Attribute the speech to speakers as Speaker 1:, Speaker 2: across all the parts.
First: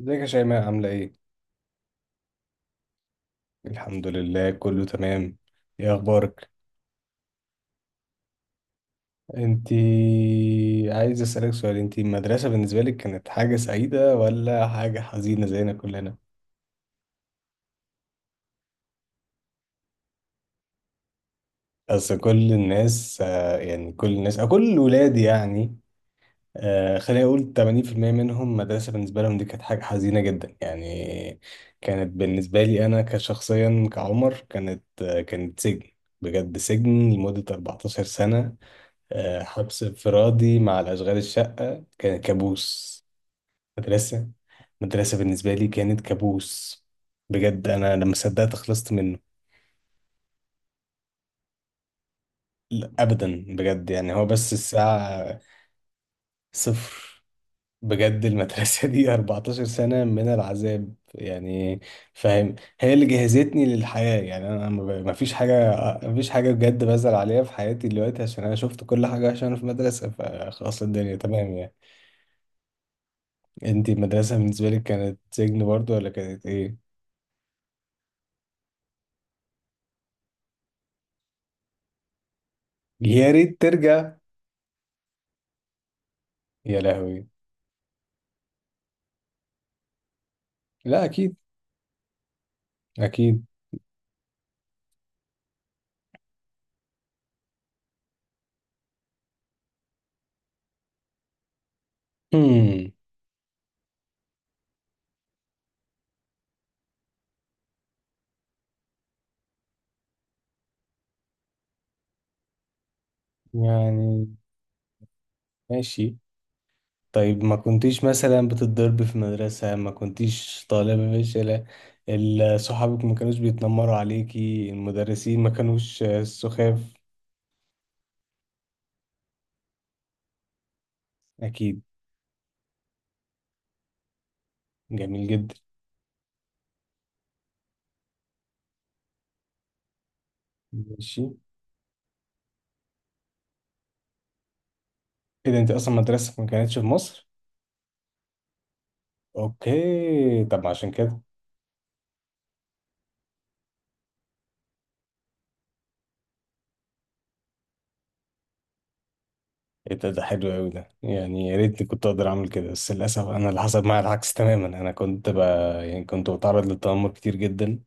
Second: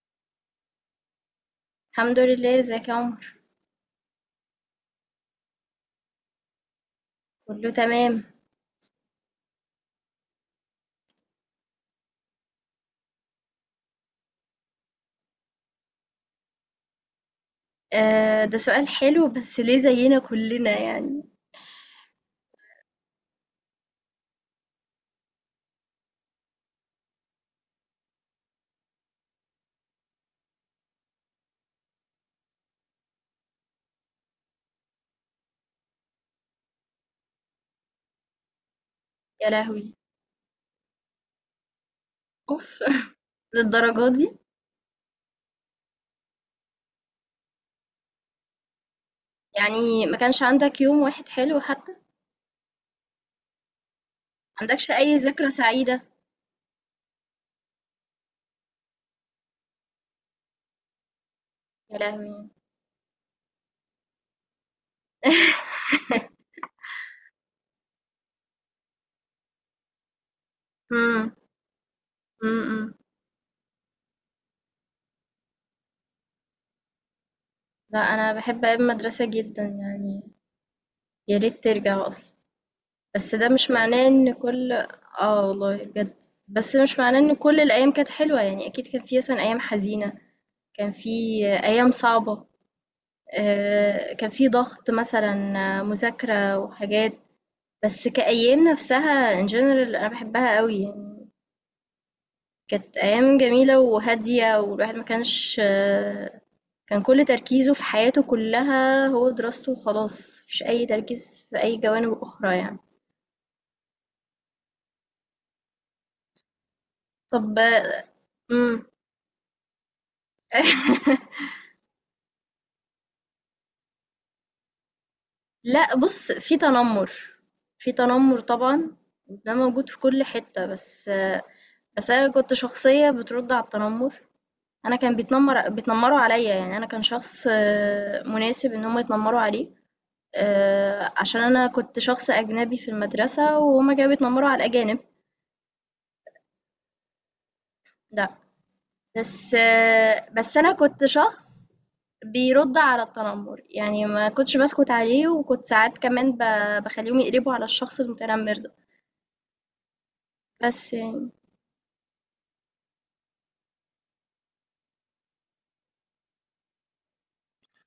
Speaker 1: ازيك يا شيماء عاملة ايه؟
Speaker 2: الحمد لله. ازيك يا عمر؟
Speaker 1: الحمد لله كله تمام. ايه اخبارك؟
Speaker 2: كله تمام.
Speaker 1: انتي عايز اسألك سؤال، انتي المدرسة بالنسبة لك كانت حاجة سعيدة ولا حاجة حزينة زينا كلنا؟
Speaker 2: آه، ده سؤال حلو، بس ليه زينا كلنا يعني؟
Speaker 1: اصل كل الناس يعني كل الناس او كل ولادي يعني. خليني اقول 80% منهم مدرسة بالنسبة لهم دي كانت حاجة حزينة جدا يعني. كانت بالنسبة لي انا كشخصيا كعمر كانت، كانت سجن، بجد سجن لمدة 14 سنة.
Speaker 2: يا
Speaker 1: حبس
Speaker 2: لهوي.
Speaker 1: انفرادي مع الأشغال الشقة، كان
Speaker 2: اوف.
Speaker 1: كابوس.
Speaker 2: للدرجة
Speaker 1: مدرسة
Speaker 2: دي؟
Speaker 1: مدرسة بالنسبة لي كانت كابوس بجد. أنا لما صدقت خلصت منه.
Speaker 2: يعني ما كانش عندك يوم واحد حلو حتى؟ ما
Speaker 1: لا، أبدا بجد، يعني هو بس
Speaker 2: عندكش اي
Speaker 1: الساعة
Speaker 2: ذكرى سعيدة؟
Speaker 1: صفر بجد. المدرسة دي 14 سنة من العذاب يعني،
Speaker 2: يا لهوي.
Speaker 1: فاهم؟ هي اللي جهزتني للحياة يعني. أنا ما فيش حاجة، ما فيش حاجة بجد بزعل عليها في حياتي دلوقتي، عشان أنا شفت كل حاجة، عشان أنا في مدرسة فخلاص الدنيا
Speaker 2: امم.
Speaker 1: تمام يعني.
Speaker 2: امم.
Speaker 1: انت المدرسة بالنسبة لك كانت سجن برضو ولا كانت ايه؟
Speaker 2: لا، انا بحب ايام المدرسة جدا يعني. يا ريت ترجع اصلا.
Speaker 1: يا
Speaker 2: بس ده
Speaker 1: ريت
Speaker 2: مش معناه
Speaker 1: ترجع.
Speaker 2: ان كل. اه والله بجد، بس
Speaker 1: يا
Speaker 2: مش معناه
Speaker 1: لهوي.
Speaker 2: ان كل الايام كانت حلوة يعني، اكيد كان في مثلا ايام حزينة. كان
Speaker 1: لا
Speaker 2: في
Speaker 1: اكيد.
Speaker 2: ايام صعبة.
Speaker 1: اكيد.
Speaker 2: كان في ضغط مثلا. مذاكرة وحاجات. بس كأيام نفسها in general أنا بحبها قوي يعني.
Speaker 1: هم.
Speaker 2: كانت أيام جميلة وهادية، والواحد ما كانش. كان كل تركيزه في حياته كلها هو دراسته، وخلاص مفيش أي تركيز في أي جوانب أخرى يعني.
Speaker 1: يعني ماشي. طيب ما
Speaker 2: طب.
Speaker 1: كنتيش مثلا
Speaker 2: مم.
Speaker 1: بتتضرب في المدرسة؟ ما كنتيش طالبة فاشلة؟ صحابك ما كانوش بيتنمروا عليكي؟ المدرسين ما
Speaker 2: لا،
Speaker 1: كانوش
Speaker 2: بص، في
Speaker 1: سخاف؟
Speaker 2: تنمر. في تنمر طبعا. ده موجود في كل حتة، بس.
Speaker 1: اكيد.
Speaker 2: بس أنا كنت شخصية بترد على التنمر. أنا كان
Speaker 1: جميل جدا.
Speaker 2: بيتنمروا عليّا، يعني أنا كان شخص مناسب إن هم يتنمروا عليه.
Speaker 1: ماشي.
Speaker 2: عشان أنا كنت شخص أجنبي في المدرسة، وهُم كانوا بيتنمروا على الأجانب.
Speaker 1: ايه ده، انت اصلا مدرستك ما كانتش في مصر؟
Speaker 2: لأ. بس آه،
Speaker 1: اوكي،
Speaker 2: بس
Speaker 1: طب ما
Speaker 2: أنا
Speaker 1: عشان
Speaker 2: كنت
Speaker 1: كده.
Speaker 2: شخص بيرُد على التنمر، يعني ما كنتش باسكت عليه، وكنت ساعات كمان باخلّيهم يقلبوا على الشخص المتنمر ده.
Speaker 1: ايه ده، ده حلو قوي ده
Speaker 2: بس يعني.
Speaker 1: يعني، يا ريتني كنت اقدر اعمل كده، بس للاسف انا اللي حصل معايا العكس تماما، انا كنت ب... يعني كنت بتعرض للتنمر كتير جدا،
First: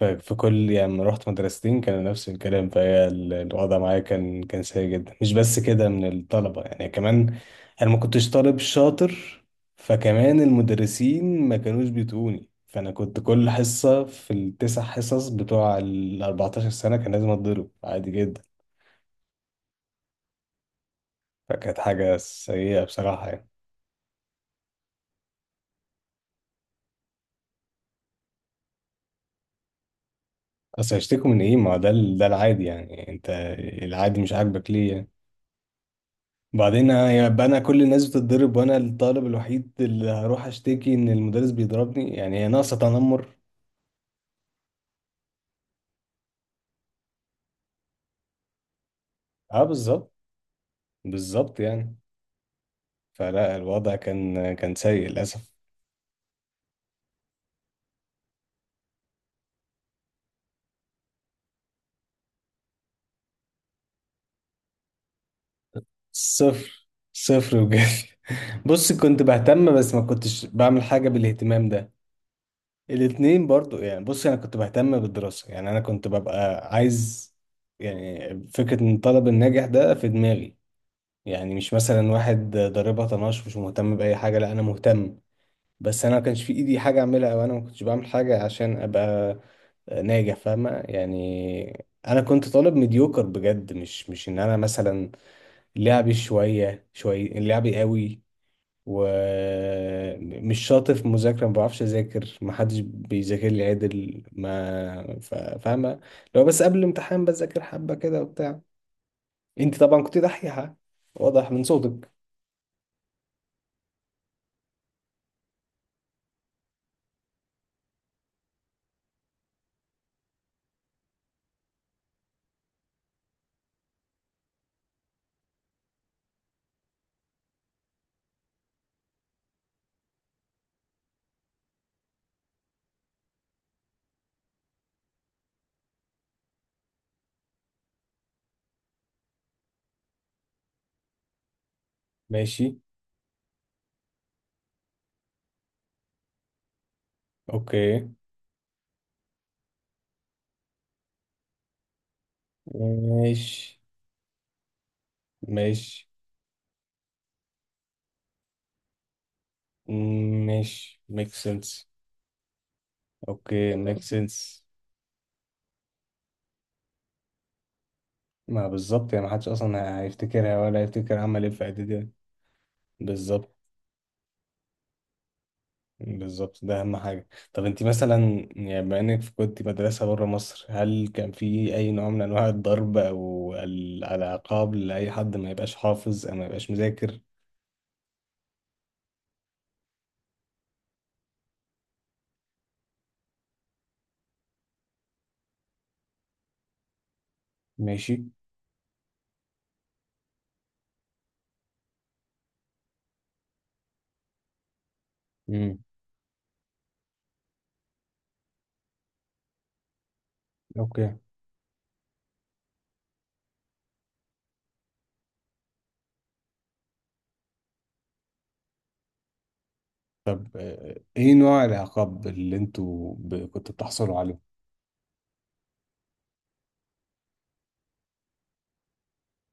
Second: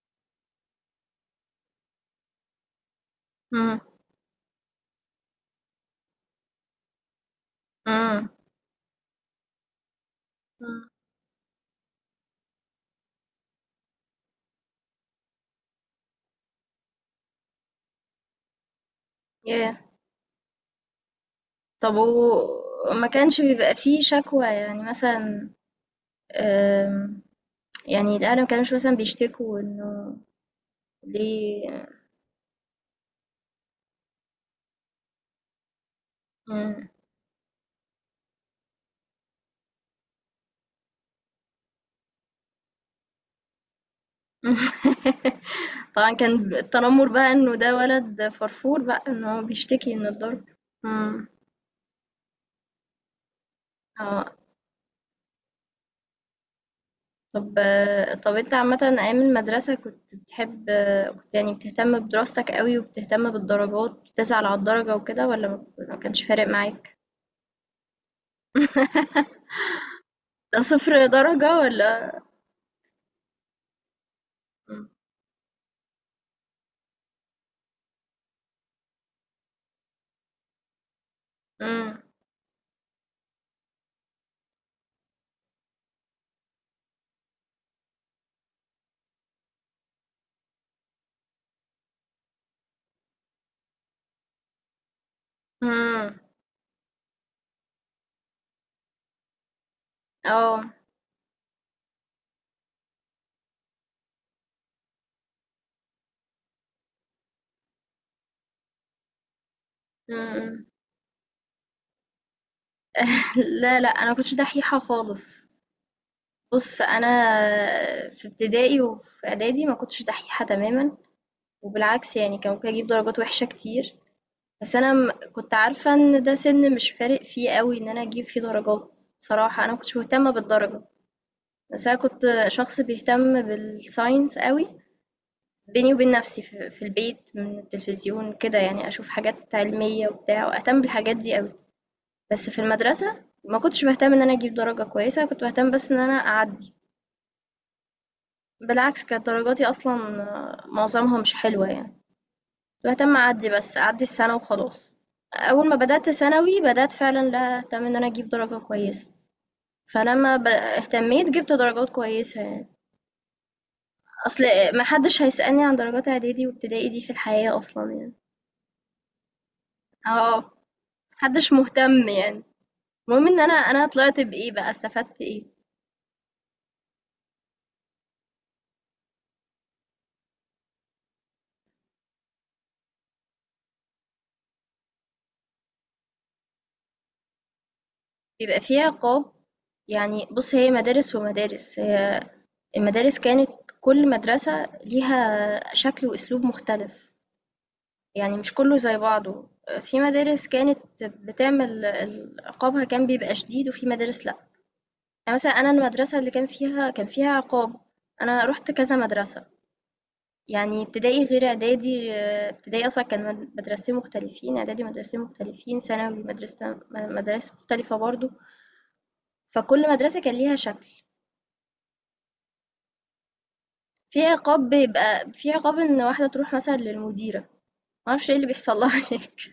Speaker 1: ففي كل يعني لما رحت مدرستين كان نفس الكلام، فهي الوضع
Speaker 2: إمم.
Speaker 1: معايا كان سيء جدا، مش بس كده من الطلبه يعني كمان. انا ما
Speaker 2: إمم.
Speaker 1: كنتش طالب شاطر، فكمان
Speaker 2: إمم.
Speaker 1: المدرسين ما كانوش بيتقوني، فانا كنت كل حصه في التسع حصص بتوع ال 14 سنه كان لازم اتضرب عادي جدا.
Speaker 2: ياه!
Speaker 1: فكانت
Speaker 2: طب.
Speaker 1: حاجه سيئه
Speaker 2: ما
Speaker 1: بصراحه
Speaker 2: كانش
Speaker 1: يعني.
Speaker 2: بيبقى في شكوى يعني، مثلًا. آمم. يعني الأهل ما كانوش مثلا بيشتكوا إنه
Speaker 1: اصل هيشتكوا من ايه؟ ما
Speaker 2: ليه.
Speaker 1: ده ده العادي يعني، انت العادي مش عاجبك ليه يعني؟
Speaker 2: مم.
Speaker 1: وبعدين يبقى انا كل الناس بتتضرب وانا الطالب الوحيد اللي هروح اشتكي ان المدرس بيضربني، يعني هي ناقصه تنمر.
Speaker 2: طبعا، كان التنمر بقى إنه ده ولد فرفور، بقى إن هو
Speaker 1: اه
Speaker 2: بيشتكي من
Speaker 1: بالظبط،
Speaker 2: الضرب. مم.
Speaker 1: بالظبط يعني. فلا الوضع
Speaker 2: اه.
Speaker 1: كان سيء للاسف.
Speaker 2: طب طب، انت عامة أيام المدرسة كنت بتحب؟ كنت يعني بتهتم بدراستك قوي، وبتهتم بالدرجات، بتسعى على الدرجة وكده، ولا ما كانش فارق
Speaker 1: صفر،
Speaker 2: معاك؟
Speaker 1: صفر بجد. بص كنت بهتم، بس ما كنتش
Speaker 2: ده
Speaker 1: بعمل
Speaker 2: صفر
Speaker 1: حاجه
Speaker 2: درجة
Speaker 1: بالاهتمام ده.
Speaker 2: ولا؟
Speaker 1: الاتنين برضو يعني. بص انا كنت بهتم بالدراسة، يعني انا كنت ببقى عايز يعني فكرة ان الطالب الناجح ده في دماغي، يعني مش
Speaker 2: امم.
Speaker 1: مثلا واحد ضاربها طناش مش مهتم بأي حاجة، لا انا مهتم، بس انا ما كانش في ايدي حاجة اعملها، وانا ما كنتش بعمل حاجة عشان ابقى ناجح، فاهمة يعني. انا كنت طالب مديوكر بجد، مش ان انا مثلا لعبي
Speaker 2: امم.
Speaker 1: شوية شوية، لعبي قوي
Speaker 2: اه.
Speaker 1: ومش شاطر في المذاكرة، ما بعرفش أذاكر، ما حدش بيذاكر لي عدل، ما ف- فاهمة. لو بس قبل الامتحان بذاكر حبة كده وبتاع. أنت طبعا كنت
Speaker 2: مم.
Speaker 1: دحيحة، واضح من صوتك.
Speaker 2: لا لا، انا كنتش دحيحة خالص. بُص، أنا في ابتدائي وفي إعدادي ما كنتش دحيحة تمامًا، وبالعكس يعني، كان ممكن أجيب درجات وِحشة كتير. بس أنا م كنت عارفة إن ده سِن مش فارق فيه أوي إن أنا أجيب فيه درجات. بصراحة، أنا ما كنتش مهتمة بالدرجة. بس أنا كنت شخص بيهتم بالscience أوي، بيني وبين نفسي، في البيت، من التلفزيون كده يعني، أشوف حاجات علمية وبتاع، وأهتم بالحاجات دي أوي. بس في
Speaker 1: ماشي.
Speaker 2: المدرسة ما كنتش باهتم إن أنا أجيب درجة كويسة، كنت باهتم بس إن أنا أعدّي.
Speaker 1: أوكي
Speaker 2: بالعكس، كانت درجاتي أصلا، معظمها مش حلوة يعني. كنت بهتم أعدي، بس
Speaker 1: ماشي.
Speaker 2: أعدي السنة وخلاص. أول ما
Speaker 1: ماشي.
Speaker 2: بدأت ثانوي، بدأت فعلا لا أهتم إن أنا أجيب درجة كويسة. فلما
Speaker 1: ماشي
Speaker 2: اهتميت،
Speaker 1: ميك
Speaker 2: جبت
Speaker 1: سنس.
Speaker 2: درجات كويسة يعني.
Speaker 1: أوكي ميك
Speaker 2: أصل
Speaker 1: سنس.
Speaker 2: محدش هيسألني عن درجات إعدادي وابتدائي دي في الحياة أصلا يعني.
Speaker 1: ما بالظبط يعني، ما حدش أصلا
Speaker 2: اه.
Speaker 1: هيفتكرها ولا هيفتكر عمل إيه
Speaker 2: محدش
Speaker 1: في
Speaker 2: مهتم
Speaker 1: إعدادي.
Speaker 2: يعني. المهم إن أنا
Speaker 1: بالظبط.
Speaker 2: أنا طلعت بإيه بقى، استفدت إيه.
Speaker 1: بالظبط ده اهم حاجه. طب انت مثلا يعني بما انك كنت مدرسه بره مصر، هل كان في اي نوع من انواع الضرب او العقاب لاي حد ما يبقاش حافظ او ما يبقاش مذاكر؟
Speaker 2: بيبقى فيها قاب. يعني بُص، هي مدارس ومدارس. هي المدارس كانت، كل مدرسة ليها شكل وأسلوب مختلف.
Speaker 1: ماشي.
Speaker 2: يعني مش كله زي بعضه. في مدارس كانت بتعمل عقابها كان بيبقى شديد، وفي مدارس لأ. يعني مثلًا، أنا
Speaker 1: امم.
Speaker 2: المدرسة اللي كان فيها عقاب. أنا رُحت كذا مدرسة، يعني
Speaker 1: اوكي
Speaker 2: ابتدائي غير إعدادي. ابتدائي أصلًا كان مدرستين مختلفين، إعدادي مدرستين مختلفين، ثانوي مدرسة م مدارس مختلفة برضه. فكل مدرسة كان
Speaker 1: طب،
Speaker 2: ليها شكل.
Speaker 1: ايه نوع العقاب اللي انتوا كنتوا بتحصلوا
Speaker 2: في
Speaker 1: عليه؟
Speaker 2: عقاب، بيبقى في عقاب إن واحدة تروح مثلًا للمديرة. ما أعرفش إيه اللي بيحصل لها هناك.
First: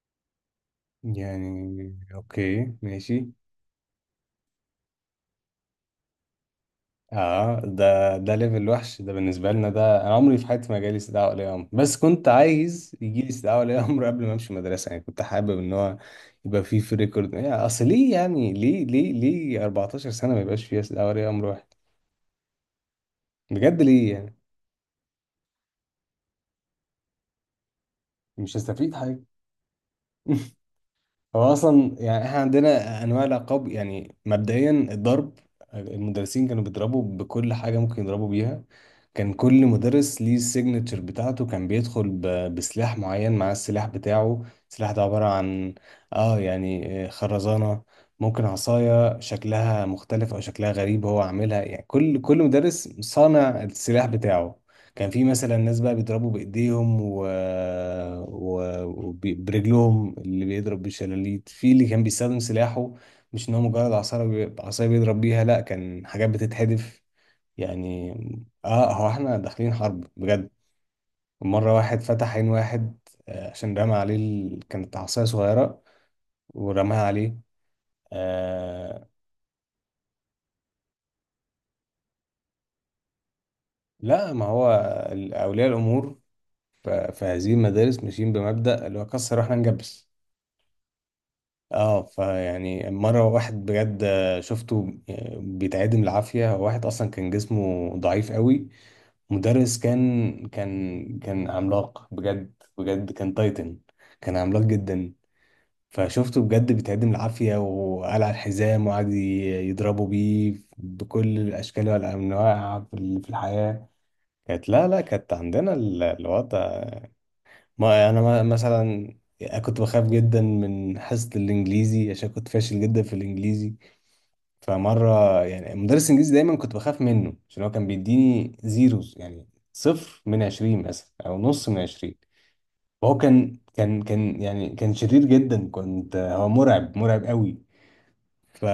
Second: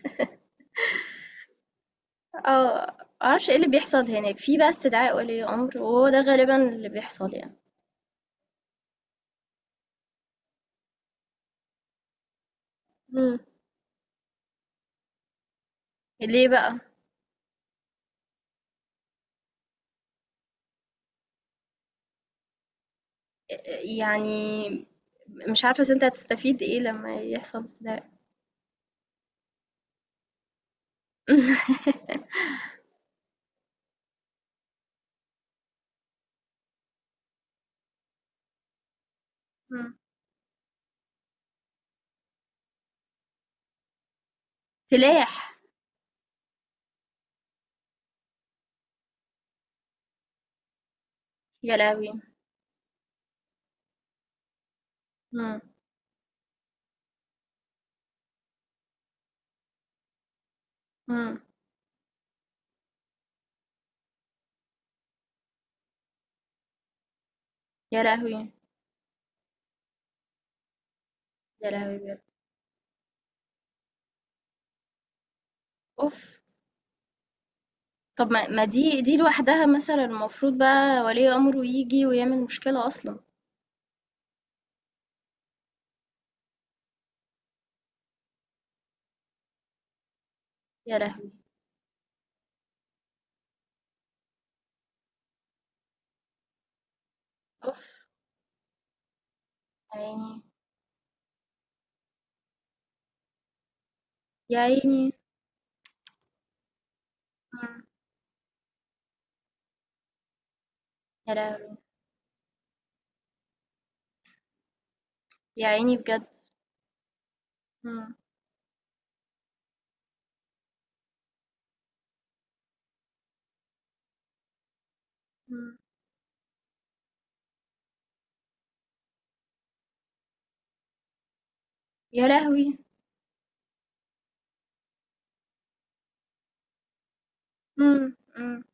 Speaker 1: يعني اوكي
Speaker 2: آه،
Speaker 1: ماشي.
Speaker 2: ما أعرفش إيه اللي بيحصل هناك، في بقى استدعاء ولي أمر، وهو ده غالبًا اللي بيحصل يعني.
Speaker 1: اه ده ده ليفل وحش ده بالنسبه لنا، ده انا عمري في حياتي ما جالي استدعاء ولي امر، بس كنت عايز يجي لي
Speaker 2: إمم.
Speaker 1: استدعاء ولي امر قبل ما امشي مدرسه، يعني كنت حابب ان هو
Speaker 2: ليه
Speaker 1: يبقى فيه
Speaker 2: بقى؟
Speaker 1: في ريكورد يعني. اصل ليه يعني، ليه 14 سنه ما يبقاش فيها استدعاء ولي امر واحد؟ بجد ليه يعني؟
Speaker 2: يعني، مش عارفة أصل أنت هتستفيد إيه لمّا يحصل استدعاء.
Speaker 1: مش هستفيد حاجه. هو اصلا يعني احنا عندنا انواع العقاب، يعني مبدئيا الضرب، المدرسين كانوا بيضربوا بكل حاجه ممكن يضربوا بيها. كان كل
Speaker 2: إمم.
Speaker 1: مدرس ليه السيجنتشر بتاعته، كان بيدخل بسلاح معين، مع السلاح بتاعه، السلاح ده عباره
Speaker 2: سلاح!
Speaker 1: عن، اه يعني خرزانه، ممكن عصايه شكلها مختلف او شكلها غريب هو عاملها،
Speaker 2: يا
Speaker 1: يعني كل
Speaker 2: لهوي!
Speaker 1: كل مدرس صانع السلاح بتاعه. كان في مثلا
Speaker 2: إمم.
Speaker 1: ناس بقى بيضربوا بايديهم وبرجلهم، اللي بيضرب
Speaker 2: إمم.
Speaker 1: بالشلاليت، في اللي كان بيستخدم سلاحه، مش ان هو مجرد عصاية بيضرب بيها، لا كان حاجات بتتحدف
Speaker 2: يا
Speaker 1: يعني.
Speaker 2: لهوي!
Speaker 1: اه هو احنا داخلين حرب بجد.
Speaker 2: يا
Speaker 1: مرة
Speaker 2: لهوي
Speaker 1: واحد
Speaker 2: بجد.
Speaker 1: فتح عين واحد، عشان رمى عليه ال... كانت عصاية صغيرة
Speaker 2: أوف!
Speaker 1: ورماها عليه.
Speaker 2: طب، ما دي
Speaker 1: آه...
Speaker 2: دي لوحدها مثلًا، المفروض بقى ولي أمره ييجي ويعمل مشكلة أصلًا.
Speaker 1: لا ما هو أولياء الأمور ف... في هذه المدارس ماشيين بمبدأ اللي هو كسر واحنا نجبس.
Speaker 2: يا لهوي!
Speaker 1: اه فيعني مرة واحد بجد شفته بيتعدم العافية، هو واحد أصلا كان جسمه
Speaker 2: أوف!
Speaker 1: ضعيف قوي، مدرس
Speaker 2: يا عيني.
Speaker 1: كان عملاق بجد، بجد كان تايتن، كان
Speaker 2: يا
Speaker 1: عملاق جدا.
Speaker 2: عيني.
Speaker 1: فشفته بجد بيتعدم العافية،
Speaker 2: إمم.
Speaker 1: وقلع الحزام وقعد يضربه بيه
Speaker 2: يا
Speaker 1: بكل
Speaker 2: لهوي.
Speaker 1: الأشكال والأنواع في في الحياة. كانت، لا كانت
Speaker 2: يا
Speaker 1: عندنا
Speaker 2: عيني بجد.
Speaker 1: الوضع. ما
Speaker 2: إمم.
Speaker 1: أنا مثلا كنت بخاف جدا من حصة الإنجليزي، عشان كنت فاشل جدا في الإنجليزي. فمرة يعني
Speaker 2: إمم.
Speaker 1: مدرس الإنجليزي دايما كنت بخاف منه، عشان هو كان بيديني زيروز يعني، صفر من 20 مثلا أو نص من 20.
Speaker 2: يا لهوي!
Speaker 1: فهو كان يعني كان شرير جدا، كنت هو مرعب، مرعب قوي.
Speaker 2: إمم. إمم.
Speaker 1: ف...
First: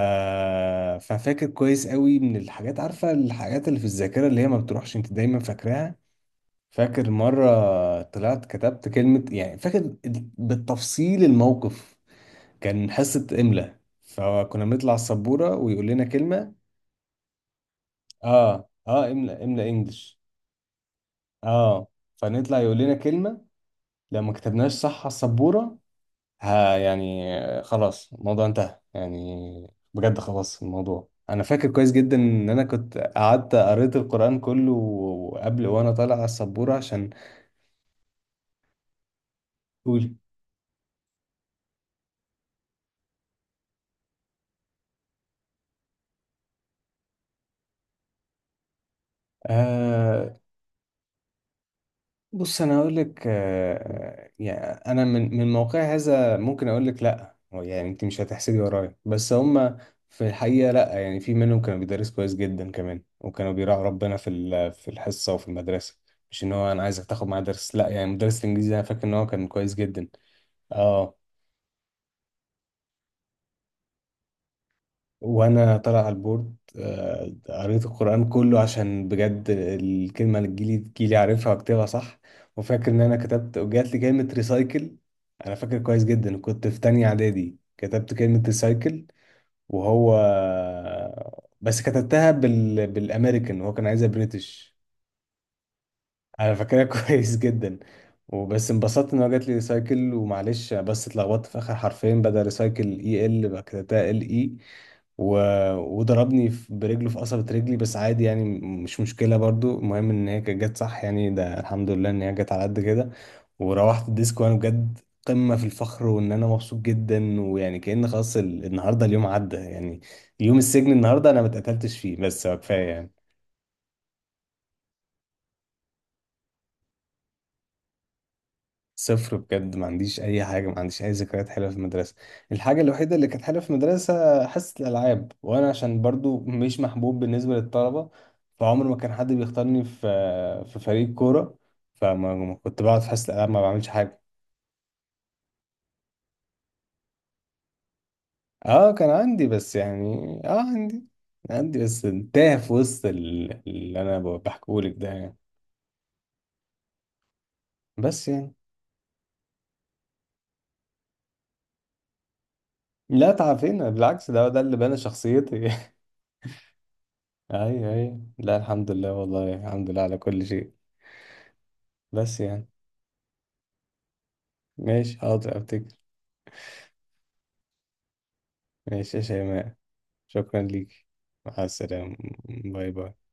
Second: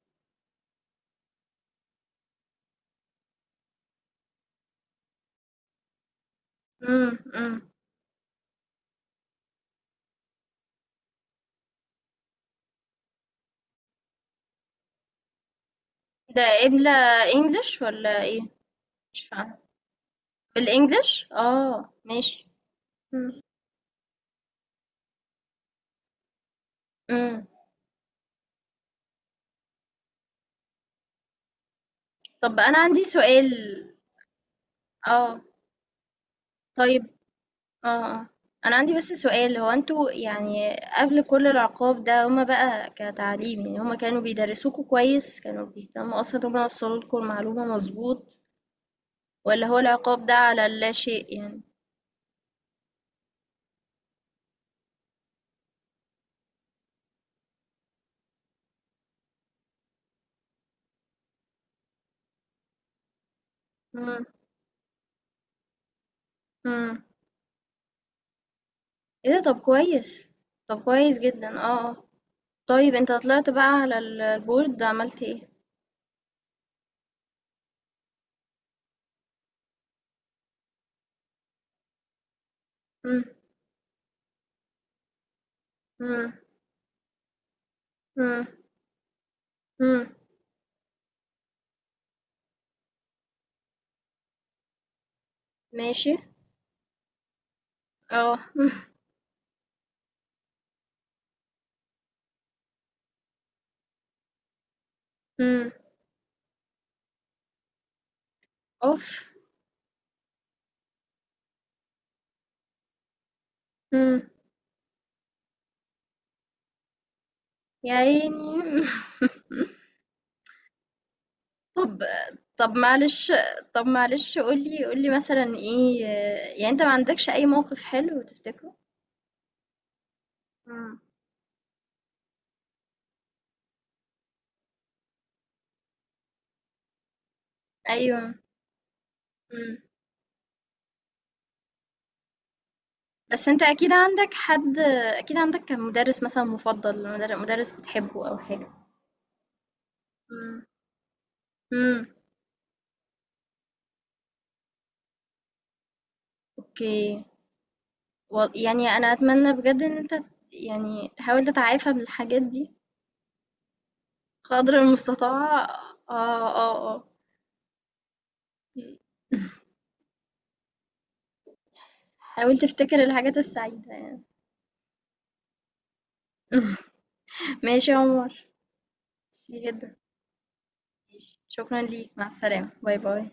Speaker 1: ففاكر كويس قوي، من الحاجات، عارفة الحاجات اللي في الذاكرة اللي هي ما بتروحش، أنت دايما فاكراها. فاكر
Speaker 2: إمم. إمم.
Speaker 1: مرة طلعت كتبت كلمة، يعني فاكر بالتفصيل الموقف. كان حصة إملاء، فكنا بنطلع السبورة ويقول لنا
Speaker 2: ده
Speaker 1: كلمة.
Speaker 2: قبلة English والّا إيه؟
Speaker 1: اه
Speaker 2: مش
Speaker 1: املا،
Speaker 2: فاهمة.
Speaker 1: املا انجلش.
Speaker 2: بالEnglish؟
Speaker 1: اه،
Speaker 2: آه، ماشي.
Speaker 1: فنطلع يقول لنا
Speaker 2: إمم.
Speaker 1: كلمة، لو ما كتبناش صح على السبورة، ها يعني
Speaker 2: إمم.
Speaker 1: خلاص الموضوع انتهى يعني، بجد خلاص الموضوع. انا فاكر كويس جدا ان
Speaker 2: طب
Speaker 1: انا
Speaker 2: أنا
Speaker 1: كنت
Speaker 2: عندي سؤال.
Speaker 1: قعدت قريت القرآن كله
Speaker 2: آه،
Speaker 1: قبل وانا طالع على السبورة،
Speaker 2: طيب،
Speaker 1: عشان
Speaker 2: آه، آه، أنا عندي بس سؤال. هو أنتم
Speaker 1: اقول.
Speaker 2: يعني قبل كل العقاب ده، هُم بقى كتعليم يعني، هُم كانوا بيدرسوكوا كويس؟ كانوا بيهتموا أصلًا إن هُم يوصلوا لكم المعلومة مضبوط؟ والّا هو العقاب ده على اللاشيء يعني؟
Speaker 1: بص انا اقول لك، يعني انا من موقع هذا ممكن اقول لك، لا هو يعني انت مش هتحسدي ورايا، بس هم في الحقيقه لا، يعني في منهم كانوا بيدرسوا كويس جدا كمان، وكانوا بيراعوا ربنا
Speaker 2: إمم.
Speaker 1: في في الحصه وفي المدرسه، مش ان هو انا
Speaker 2: إمم.
Speaker 1: عايزك تاخد معايا درس، لا يعني مدرس الانجليزي انا فاكر ان هو
Speaker 2: إيه ده!
Speaker 1: كان
Speaker 2: طب
Speaker 1: كويس جدا.
Speaker 2: كويس. طب
Speaker 1: اه،
Speaker 2: كويس جدًا. طيب أنت طلعت بقى على ال الboard، عملت إيه؟
Speaker 1: وانا طالع على البورد، قريت القرآن كله عشان بجد الكلمة اللي تجيلي، تجيلي عارفها واكتبها صح. وفاكر ان انا
Speaker 2: إمم.
Speaker 1: كتبت وجات لي كلمة ريسايكل. انا فاكر كويس
Speaker 2: إمم.
Speaker 1: جدا كنت في تانية اعدادي كتبت كلمة
Speaker 2: إمم.
Speaker 1: ريسايكل،
Speaker 2: إمم.
Speaker 1: وهو، بس كتبتها بال... بالامريكان، هو كان عايزها بريتش،
Speaker 2: ماشي.
Speaker 1: انا فاكرها كويس جدا.
Speaker 2: آه،
Speaker 1: وبس انبسطت ان هو جات لي ريسايكل، ومعلش بس اتلخبطت في اخر حرفين، بدل ريسايكل اي ال بقى كتبتها ال اي. و...
Speaker 2: إمم.
Speaker 1: وضربني برجله في قصبة رجلي، بس عادي يعني، مش
Speaker 2: أوف!
Speaker 1: مشكلة برضو، المهم ان هي كانت جت صح يعني، ده الحمد لله ان هي جت على قد كده. وروحت
Speaker 2: إمم.
Speaker 1: الديسك وانا بجد قمة في الفخر، وان انا مبسوط جدا، ويعني
Speaker 2: يا
Speaker 1: كأن خلاص ال...
Speaker 2: عيني.
Speaker 1: النهارده اليوم عدى يعني، يوم السجن، النهارده انا ما اتقتلتش
Speaker 2: طب
Speaker 1: فيه، بس هو
Speaker 2: طب
Speaker 1: كفاية يعني.
Speaker 2: معلش طب معلش، قُل لي مثلًا إيه، يعني أنت ما عندكش أي موقف حلو تفتكره؟
Speaker 1: صفر بجد، ما عنديش اي حاجه، ما
Speaker 2: إمم.
Speaker 1: عنديش اي ذكريات حلوه في المدرسه. الحاجه الوحيده اللي كانت حلوه في المدرسه حصه الالعاب، وانا عشان برضو مش محبوب بالنسبه للطلبه،
Speaker 2: أيوه.
Speaker 1: فعمر ما كان حد
Speaker 2: إمم.
Speaker 1: بيختارني في في فريق كوره، فما ما كنت بقعد في حصه
Speaker 2: بس
Speaker 1: الالعاب ما
Speaker 2: أنت
Speaker 1: بعملش
Speaker 2: أكيد
Speaker 1: حاجه.
Speaker 2: عندك حد. أكيد عندك كان مدرس مثلًا مفضل، مدرس بتحبه أو حاجة.
Speaker 1: اه كان عندي، بس يعني اه
Speaker 2: إمم.
Speaker 1: عندي، عندي بس
Speaker 2: إمم.
Speaker 1: انتهى في وسط اللي انا بحكيهولك ده يعني.
Speaker 2: أوكي.
Speaker 1: بس
Speaker 2: و
Speaker 1: يعني،
Speaker 2: يعني أنا أتمنى بجد إن أنت يعني تحاول تتعافى من الحاجات دي
Speaker 1: لا تعافينا بالعكس، ده ده
Speaker 2: قدر
Speaker 1: اللي بنى
Speaker 2: المستطاع.
Speaker 1: شخصيتي.
Speaker 2: آه. آه. آه.
Speaker 1: ايوه ايوه، لا الحمد
Speaker 2: إمم.
Speaker 1: لله، والله الحمد لله على كل شيء، بس
Speaker 2: حاول
Speaker 1: يعني.
Speaker 2: تفتكر الحاجات السعيدة يعني.
Speaker 1: ماشي حاضر افتكر.
Speaker 2: ماشي يا عمر.
Speaker 1: ماشي يا
Speaker 2: ميرسي
Speaker 1: شيماء،
Speaker 2: جدًا.
Speaker 1: شكرا ليك، مع
Speaker 2: شكرًا ليك.
Speaker 1: السلامة،
Speaker 2: مع السلامة.
Speaker 1: باي
Speaker 2: باي،
Speaker 1: باي.
Speaker 2: باي.